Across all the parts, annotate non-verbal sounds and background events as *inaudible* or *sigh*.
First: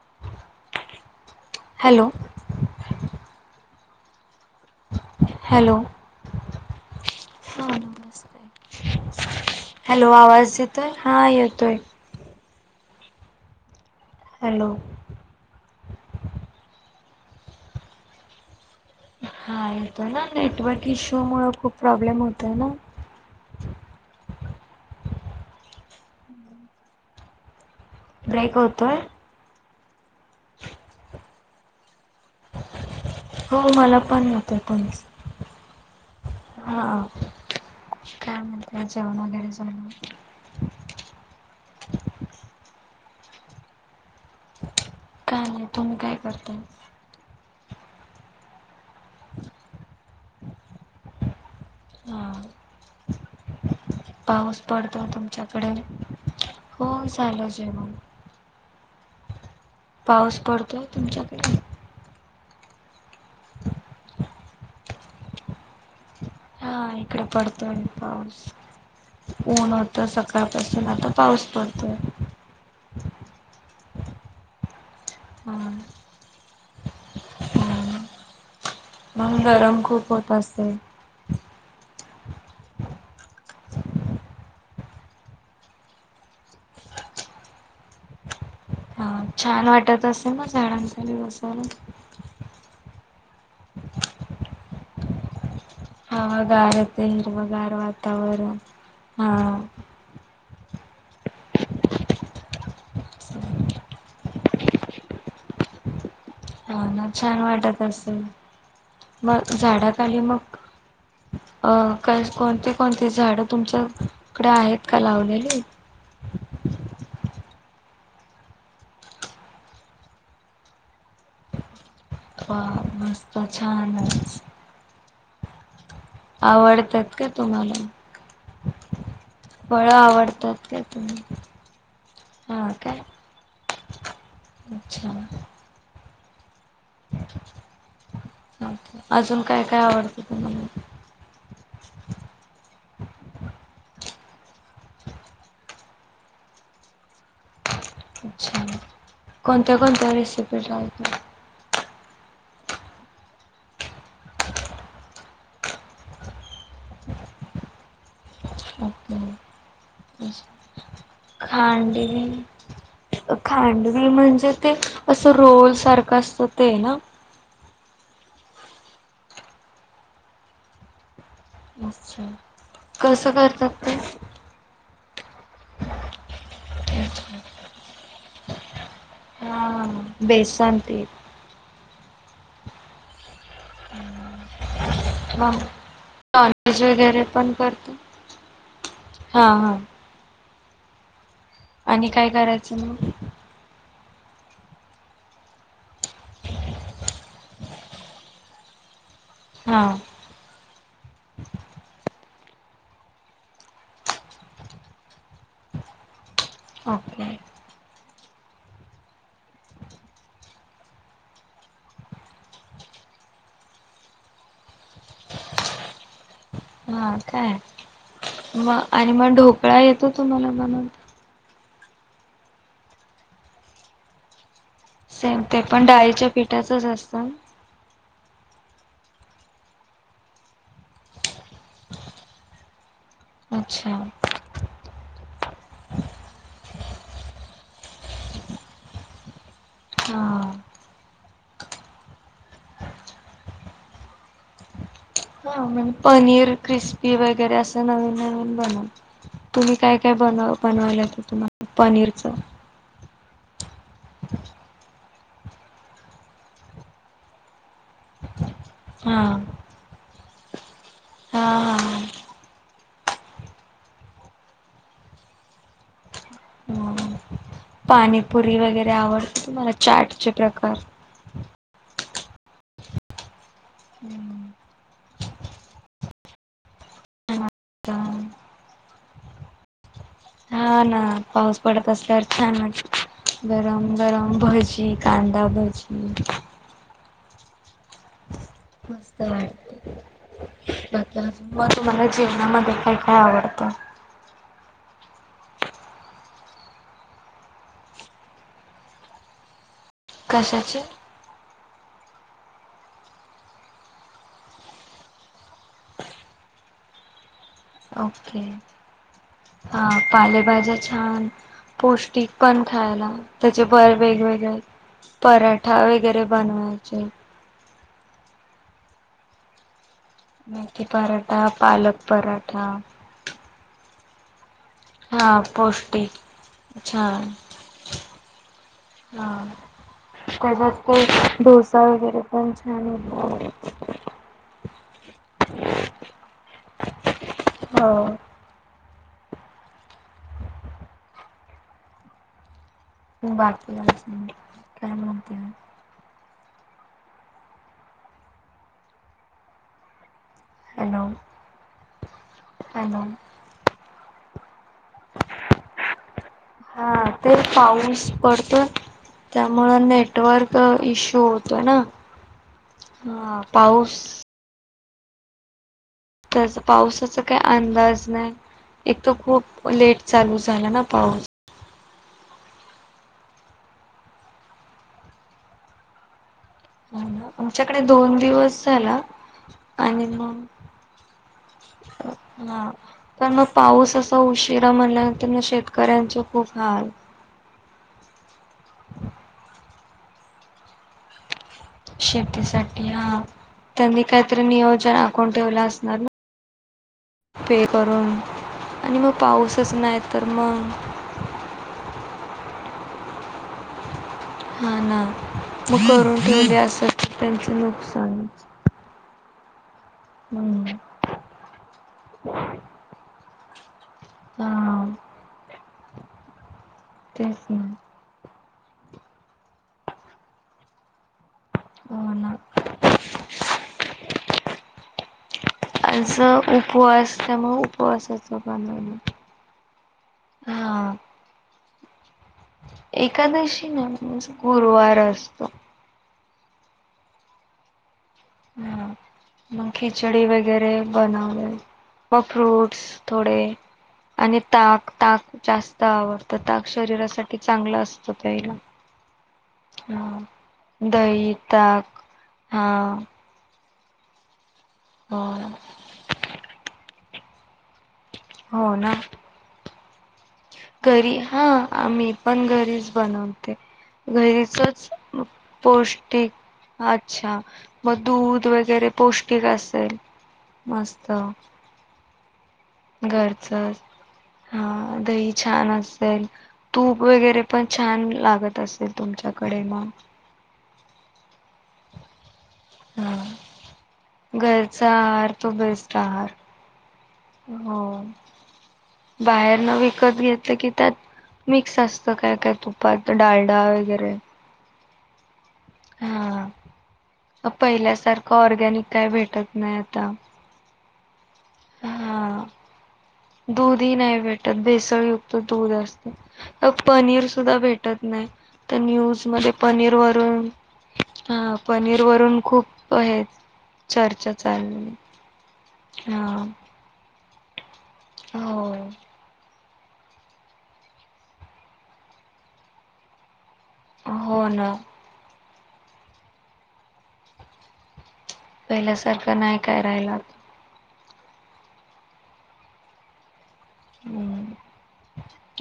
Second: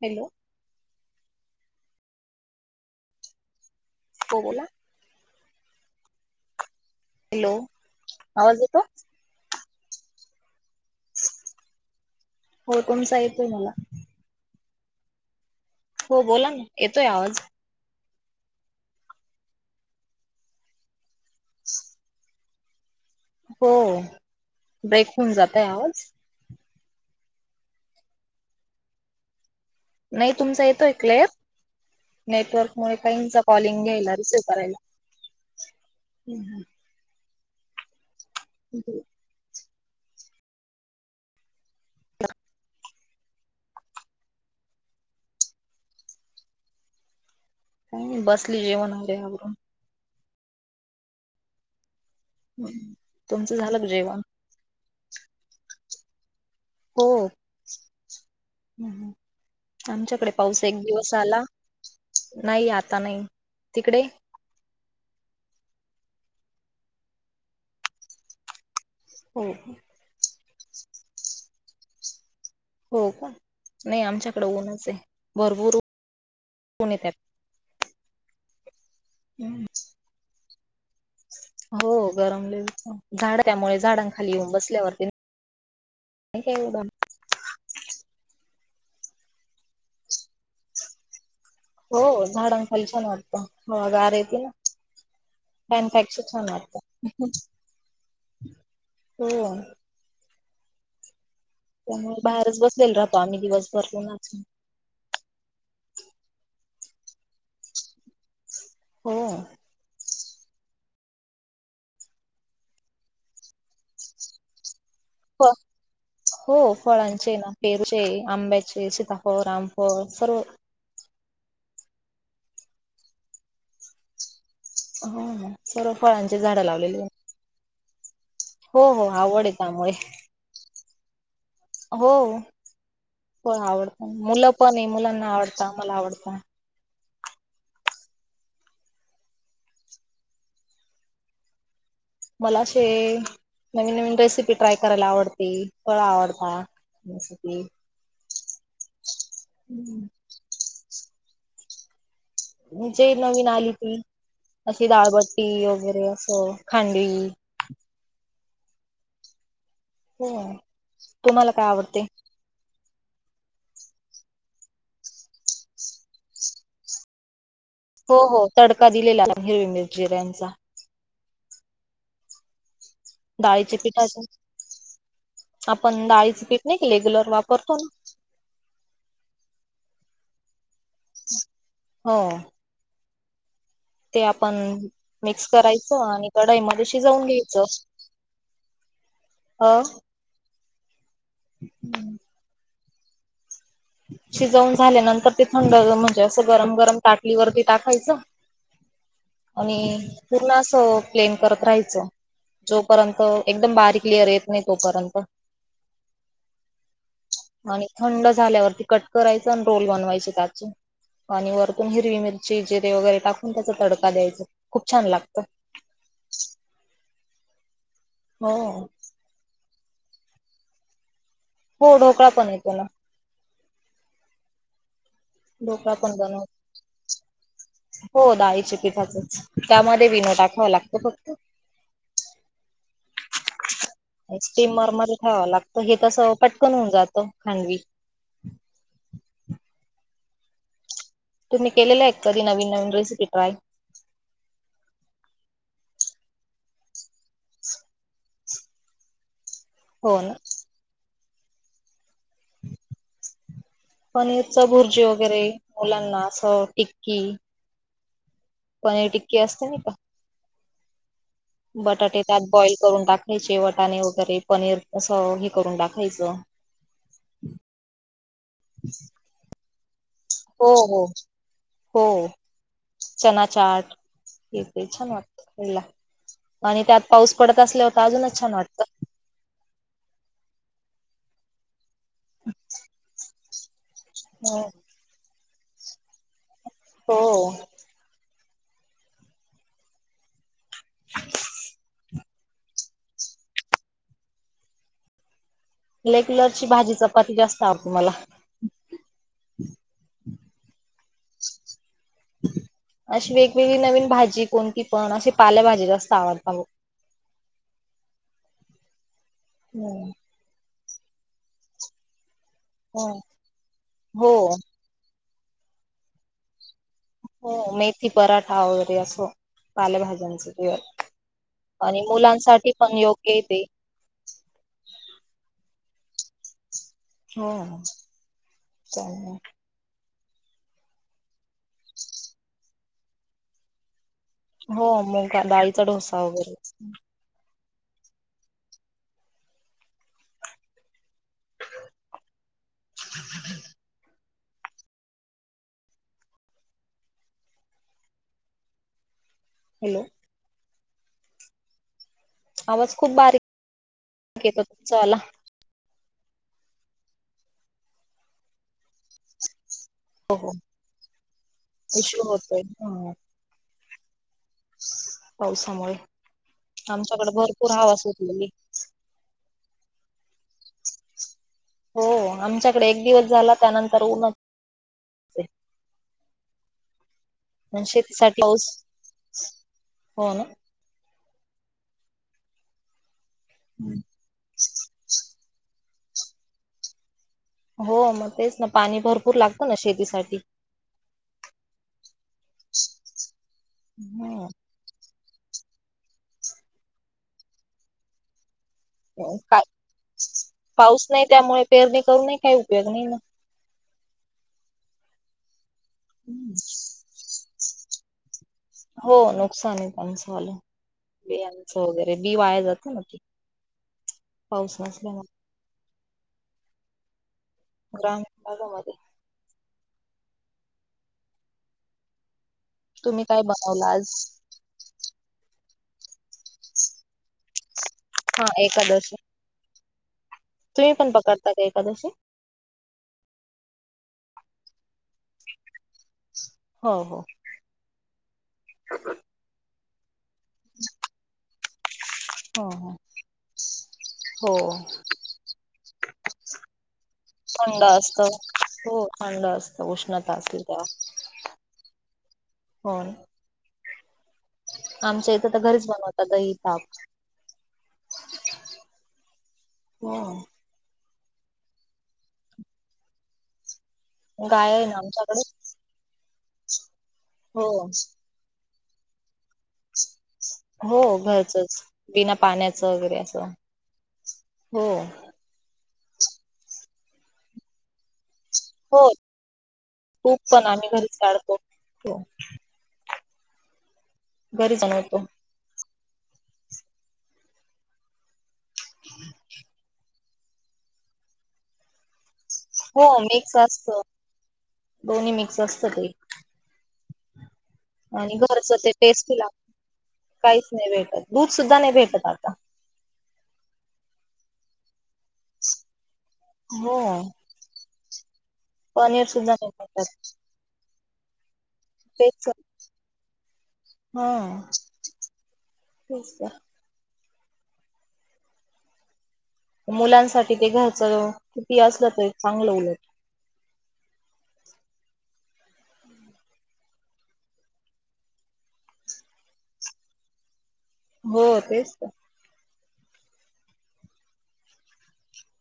Hello? Hello. हो बोला. Hello hello हां नमस्ते. आवाज येतो? हॅलो. आवाज येतो? हा येतो आहे. हो तुमचा येतोय मला. हॅलो. हो बोला ना येतोय आवाज? हा येतोय ना नेटवर्क इश्यू मूळ खूप प्रॉब्लेम होतोय ना. हो ब्रेक होऊन जातय आवाज. ब्रेक होतोय. नाही तुमचा येतोय क्लियर. नेटवर्क मुळे काहीचा हो कॉलिंग मला घ्यायला, पण रिसिव येतोय करायला. तुमच हम्म हम्म. हा काय म्हणताय जेवण वगैरे झालं.? काय नाही तुम्ही काय करताय. काय नाही बसलीय जेवण झालंय आवरून. *inaudible* हा तुमचं झालं का जेवण.? पाऊस पडतो तुमच्याकडे हो झालं जेवण. हम्म. आमच्याकडे पाऊस एक पडतोय दिवस आला. तुमच्याकडे नाही आला. का नाही तिकडे. हा इकडे पडतोय पाऊस हो. ऊन होत सकाळी. पासून आता पाऊस पडतोय. हो का नाही आमच्याकडे ऊनच आहे. हा भरभरुन *inaudible* मग गरम खूप होत असेल. हो गरम लय होत झाड त्यामुळे झाडां खाली येऊन बसल्यावरती. *inaudible* हा छान वाटत असेल मग झाडांखाली बसून. हो झाडांखाली छान वाटतं हवा गार येते ना. फॅन पेक्षा छान हवागार वाटतं, येते हिरवगार वातावरण. हा हो. त्यामुळे बाहेरच बसलेलो राहतो, आम्ही दिवसभर उन्हाच. हो ना छान वाटत असेल हो मग झाडाखाली मग. अ काय कोणती कोणती झाड तुमच्याकडे आहेत. का फ लावलेली? हो फळांचे ना. पेरूचे, आंब्याचे, सीताफळ, रामफळ सर्व. वा मस्त छान आहे. हो सर्व फळांचे झाड लावलेली आहे. आवडतात का तुम्हाला? हो हो आवड आहे त्यामुळे. फळं आवडतात का तुम्ही? हो हा काय? फळ आवडत मुलं पण आहे अच्छा. मुलांना आवडता मला आवडता. *inaudible* *inaudible* अजून काय काय आवडतं त्यांना मग. मला असे नवीन नवीन रेसिपी ट्राय करायला आवडती फळ आवडता. बस ते अच्छा कोणत्या कोणत्या रेसिपी ट्राय म्हणजे नवीन आली ती. अशी दाळबट्टी वगैरे असं खांडवी. हो तुम्हाला काय आवडते खांडवी खांडवी म्हणजे ते असं रोल सारखं असतं ते ना. हो हो तडका दिलेला हिरवी मिरची जिऱ्यांचा. अच्छा कसं करतात डाळीचे ते. पिठाचे आपण डाळीच पीठ नाही की रेग्युलर वापरतो ना. हा बेसन पीठ. हो ते आपण मिक्स हा करायचं आणि कढाई नॉनव्हेज मध्ये वगैरे शिजवून पण घ्यायचं. करतो हा हा अ आणि काय करायचं मग. शिजवून झाल्यानंतर ते थंड म्हणजे असं गरम गरम ताटलीवरती टाकायचं. आणि हा पूर्ण असं प्लेन करत राहायचं. जोपर्यंत एकदम बारीक क्लिअर येत नाही तोपर्यंत ओके आणि थंड झाल्यावरती कट करायच आणि रोल बनवायचे त्याचे आणि वरतून हिरवी मिरची जिरे वगैरे टाकून त्याच तडका द्यायचं खूप छान लागत. हा काय मग आणि मग ढोकळा येतो तुम्हाला बनवता. हो ढोकळा पण येतो ना. सेम ते पण ढोकळा डाळीच्या बनव पिठाचे असते ना. हो डाळीच्या पिठाचेच त्यामध्ये व इनो टाकावा लागत फक्त. अच्छा ऐस् क्रीम मर मारी ठेवावं लागत हे तस पटकन होऊन जातं खांडवी. हा तुम्ही केलेलं एक कधी नवीन नवीन रेसिपी ट्राय मग पनीर क्रिस्पी वगैरे असं नवीन नवीन बनव तुम्ही काय काय हो ना. बनव बनवायला येत तुम्हाला पनीरचं पनीर च भुर्जी वगैरे मुलांना असं टिक्की पनीर हां टिक्के असते नाय का? हां हां बटाटे त्याात बॉईल करून टाकायचे वटाणे वगैरे पनीर अस हे करून टाकायचं. हां. पाणीपुरी वगैरे आवडते तुम्हाला चाट हो हो हो चना चॅट हे ते छान वाटतं ह्यानला. आणि त्यात पाऊस पडत असल्यावंर तर अजूनच छान वाटतं. हां ना, पाऊस पडत असल्यावर छानच गरम गरम हो भजी कांदा लावायची हो मस्त *unintelligible* जेवणामध्ये काय काय आवडतं. रेग्युलरची भाजी चपाती जास्त आवडते मला. कशाचे अशी वेगवेगळी नवीन भाजी कोणती पण अशी पाल्याभाजी जास्त आवडत आव ओके हा पालेभाज्या छान पौष्टिक पण खायला हो त्याचे भर हो वेगवेगळे पराठा वगैरे बनवायचे. हो मेथी पराठा वगैरे असं पालभाज्यांच मेथी पिवर पराठा पालक आणि पराठा मुलांसाठी पण योग्यय ते हा पौष्टिक अच्छा हो चालेल. हा *unintelligible* डोसा वगैरे पण छान होतो. हो मग डाळीचा डोसा वगैरेच हो बाकीच मग काय म्हणते? हॅलो हॅलो आवाज हॅलो खूप बारीक येतो तुमचावाला हा ते पाऊस पडतो त्यामुळे मला हो हो. नेटवर्क इश्यू होतोय ना इश्यू होतोय हा पाऊस पावसामुळे त्याचं पावसाचा आमच्याकडे काही भरपूर हवा अंदाज नाही सुटलेली. एक तर खूप लेट चालू झाला ना पाऊस हो आमच्याकडे एक दिवस झाला त्यानंतर ऊनचं आमच्याकडे दोन दिवस पाऊस झाला आणि हो मग ना हा पण मग पाऊस असा उशिरा म्हणल्यानंतर शेत कऱ्याचं खूप हाल हो मग तेच ना पाणी भरपूर लागतं ना शेतीसाठी शेतीसाठी हा त्यांनी काहीतरी हम्म. नियोजन आखूण ठेवलं असणार ना. पे करून आणि मग पाऊसच नाही तर मग पाऊस नाही त्यामुळे पेरणी करूनही काही उपयोग नाही ना. ह ना मग करून ठेवली अस त्यांचे नुकसान हो नुकसान आहे त्यांचं वाल हम्म बियांचं वगैरे बी वाया जातं ना ते पाऊस हा नसल्यामुळं, तेच ना ग्रामीण भागामध्ये हो ना तुम्ही काय बनवला आज? आज उपवास त्यामुळे उपवासाचं हा बनवलं. एकादशी हा तुम्ही पण पकडता का एकादशी? एकादशी नाही पण माझा गुरुवार असतो. हो हो हा मग खिचडी वगैरे बनवले. व हो फ्रूट्स हो थोडे, आणि हो ताक ताक जास्त आवडतं ताक शरीरासाठी चांगलं थंड असतं असत प्यायला हो थंड असत हा उष्णता असली तेव्हा दही, ताक हा हो ना. हो आमच्या इथं तर घरीच बनवतात. दही, ताक हो ना हो घरी हा मी पण घरीच बनवते. गाय आहे घरीचच ना आमच्याकडे पौष्टिक अच्छा हो मग दूध वगैरे पौष्टिक असेल हो घरचंच बिना पाण्याचं वगैरे असं घरचंच हो हा दही छान असेल तूप वगैरे पण छान लागत असेल हो तुमच्याकडे मग तूप पण आम्ही घरीच काढतो. हा घरी घरचा बनवतो आहार तो बेस्ट आहार हो बाहेर न विकत घेत, तलं की त्यात मिक्स असत काय काय हो तुपात मिक्स डालडा असत वगैरे दोन्ही मिक्स असत ते. हा पहिल्यासारखं आणि घरचं ऑरगॅनिक ते काय टेस्टी भेटत लागत नाही आता काहीच नाही भेटत दूध सुद्धा नाही भेटत हा आता दूधही नाही भेटत, भेसळयुक्त दूध असत हो पनीर सुद्धा भे टत नाही तर न्यूज पनीर मध्ये सुद्धा नाही पनीर भेटत वरून हा पनीर वरून तेच खूप हे हा चर्चा चाललेली, तेच नाही. हो मुलांसाठी ते घरचं कितीही असलं तर चांगलं उलट हो ना पहिल्यासारखं नाही काय राहिला. हो तेच तर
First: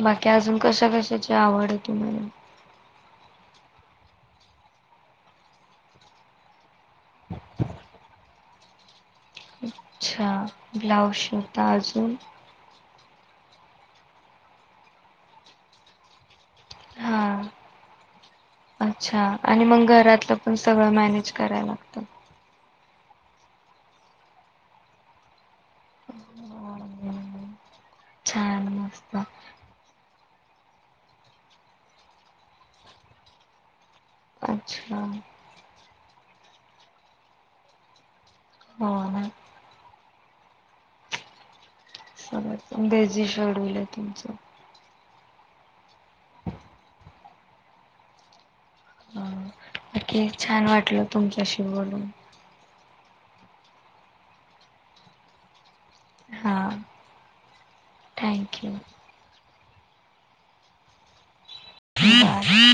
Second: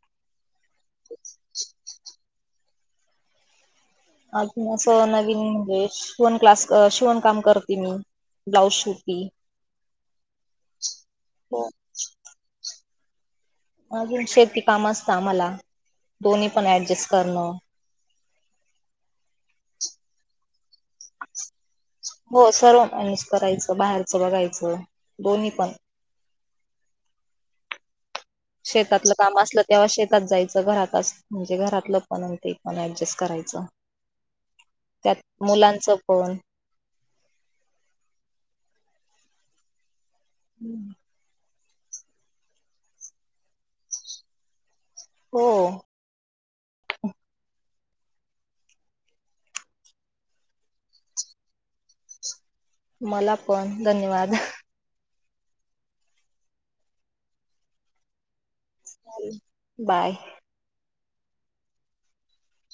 बाकी अजून कशा कशाची आवड आहे तुम्हाला? अ त अस नवीन म्हणजे शिवण क्लास शिवण काम करते मी. ब्लाऊज शूट, अच्छा ब्लाऊज हो शीवता अजून, अजून शेती काम असत आम्हाला दोन्ही पण ऍडजस्ट हा करणं अच्छा आणि मग घरातलं पण सगळं मॅनेज कराव लागत. हो सर्व मॅनेज करायचं बाहेरचं बघायचं दोन्ही पण हम ह्म शेतातलं काम असलं तेव्हा शेतात जायचं. घरातच म्हणजे घरातलं पण ते पण ऍडजस्ट करायचं. अच्छा त्यात मुलांचं पण हो ना. हम्म *unintelligible* सगळं बीजी शेड्युल आहे तुमचं. हो. ह नक्की छान वाटलं तुमच्याशी बोलून. मला पण धन्यवाद. हा थँक यू. बाय. बाय.